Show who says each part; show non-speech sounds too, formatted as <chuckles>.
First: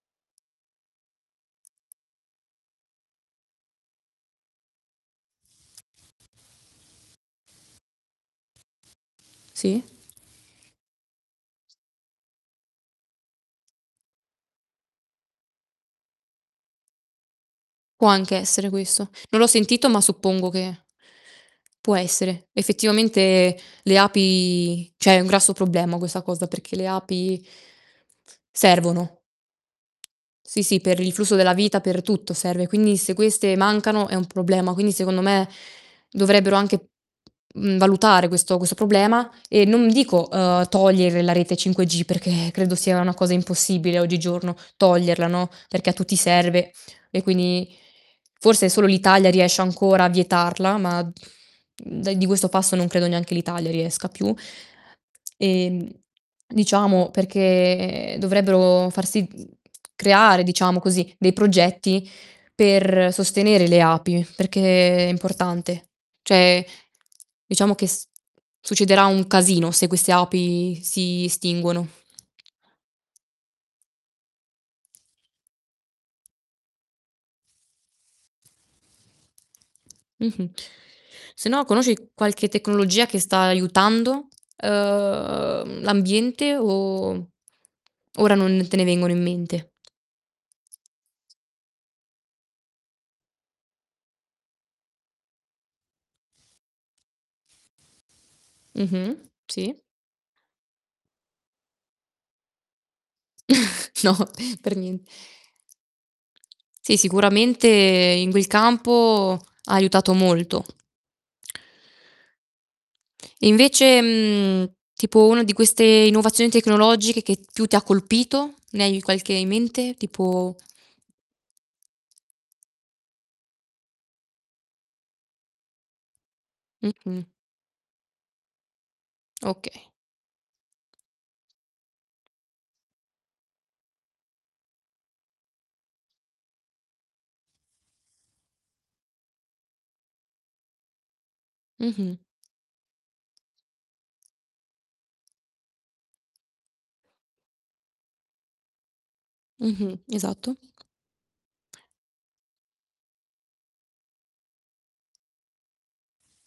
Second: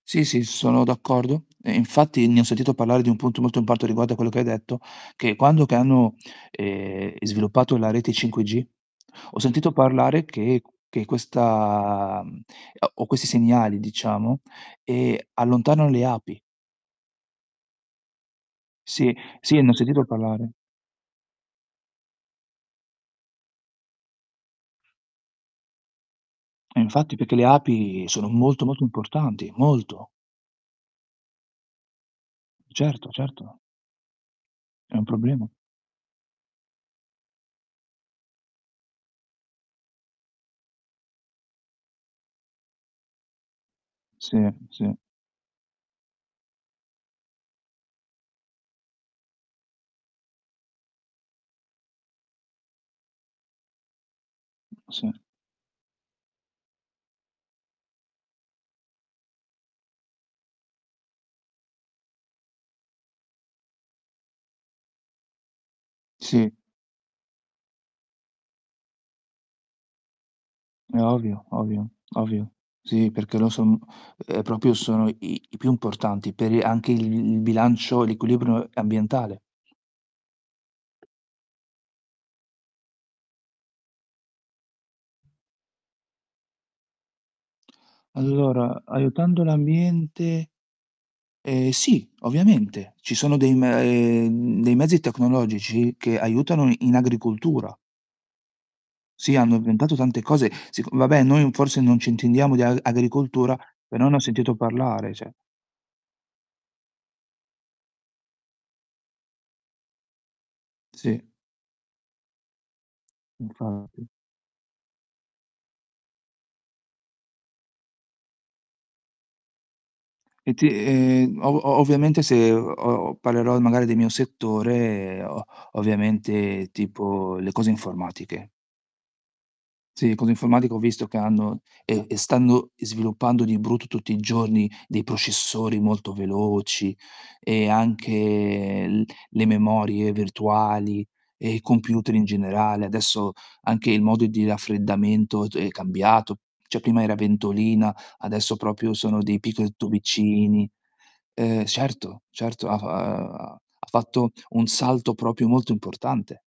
Speaker 1: Sì, sì, sono d'accordo. E infatti ne ho sentito parlare di un punto molto <unintelligible> riguardo a quello che hai detto, che quando che hanno, ehm, sviluppato la rete 5G, ho sentito
Speaker 2: Sì?
Speaker 1: parlare che che questa o questi segnali diciamo, ehm, allontanano le api.
Speaker 2: Può anche essere questo.
Speaker 1: Sì,
Speaker 2: Non l'ho
Speaker 1: sì ne ho
Speaker 2: sentito, ma
Speaker 1: sentito
Speaker 2: suppongo
Speaker 1: parlare.
Speaker 2: che può essere. Effettivamente le api cioè è un grosso problema questa cosa, perché
Speaker 1: Eh,
Speaker 2: le
Speaker 1: infatti perché
Speaker 2: api
Speaker 1: le
Speaker 2: ts
Speaker 1: api sono molto, molto
Speaker 2: servono.
Speaker 1: importanti, molto.
Speaker 2: Sì, sì, per il flusso della vita, per tutto serve. Quindi
Speaker 1: Certo,
Speaker 2: se queste
Speaker 1: certo.
Speaker 2: mancano è un problema. Quindi
Speaker 1: È un
Speaker 2: secondo
Speaker 1: problema.
Speaker 2: me dovrebbero anche, uhm, valutare questo questo problema e non dico, uhm, togliere la rete 5G perché credo sia una cosa impossibile
Speaker 1: Sì,
Speaker 2: oggigiorno
Speaker 1: sì.
Speaker 2: toglierla, no, perché a tutti serve e quindi forse solo l'Italia riesce ancora a vietarla, ma da di questo passo non credo neanche l'Italia riesca più.
Speaker 1: Sì.
Speaker 2: Ehm, diciamo perché dovrebbero far si creare, diciamo così, dei progetti per sostenere le api perché è importante.
Speaker 1: Sì.
Speaker 2: Cioè diciamo che s succederà un casino se queste api
Speaker 1: È
Speaker 2: si
Speaker 1: ovvio,
Speaker 2: estinguono.
Speaker 1: ovvio, ovvio. Sì perché lo sono uhm, proprio sono i i più importanti per anche i il bilancio, l'equilibrio ambientale.
Speaker 2: Mh-mh. Se no conosci qualche tecnologia che sta aiutando, uhm, l'ambiente o ora non te
Speaker 1: Allora,
Speaker 2: ne vengono in
Speaker 1: aiutando
Speaker 2: mente?
Speaker 1: l'ambiente ehm, sì ovviamente. Ci sono dei m ehm, dei mezzi tecnologici che aiutano in agricoltura.
Speaker 2: Mh-mh,
Speaker 1: Sì, hanno
Speaker 2: sì.
Speaker 1: inventato tante cose, seco vabbè noi forse non ci intendiamo di a agricoltura,
Speaker 2: <chuckles>
Speaker 1: però ne
Speaker 2: No,
Speaker 1: ho sentito
Speaker 2: per nien
Speaker 1: parlare cioè
Speaker 2: Sì, sicuramente in quel campo ha aiutato molto.
Speaker 1: Sì.
Speaker 2: E invece,
Speaker 1: Infatti.
Speaker 2: mhmm, tipo uno di queste innovazioni tecnologiche che più ti ha colpito? Ne hai qualche in mente?
Speaker 1: E
Speaker 2: Tipo
Speaker 1: ti ehm o o ovviamente se o parlerò magari del mio settore, o ovviamente,
Speaker 2: Mh-mh.
Speaker 1: tipo le cose informatiche.
Speaker 2: Okay.
Speaker 1: Sì, le cose informatiche ho visto che hanno e e stanno sviluppando di brutto tutti i giorni dei processori molto veloci e anche l le memorie virtuali e computer
Speaker 2: Mh-mh.
Speaker 1: in generale. Adesso, anche il modo di raffreddamento d è cambiato, cioè prima era ventolina, adesso proprio sono dei picco
Speaker 2: Mh-mh, esatto.
Speaker 1: tubicini. Ehm certo, certo ha f ha ha fatto un salto proprio molto importante.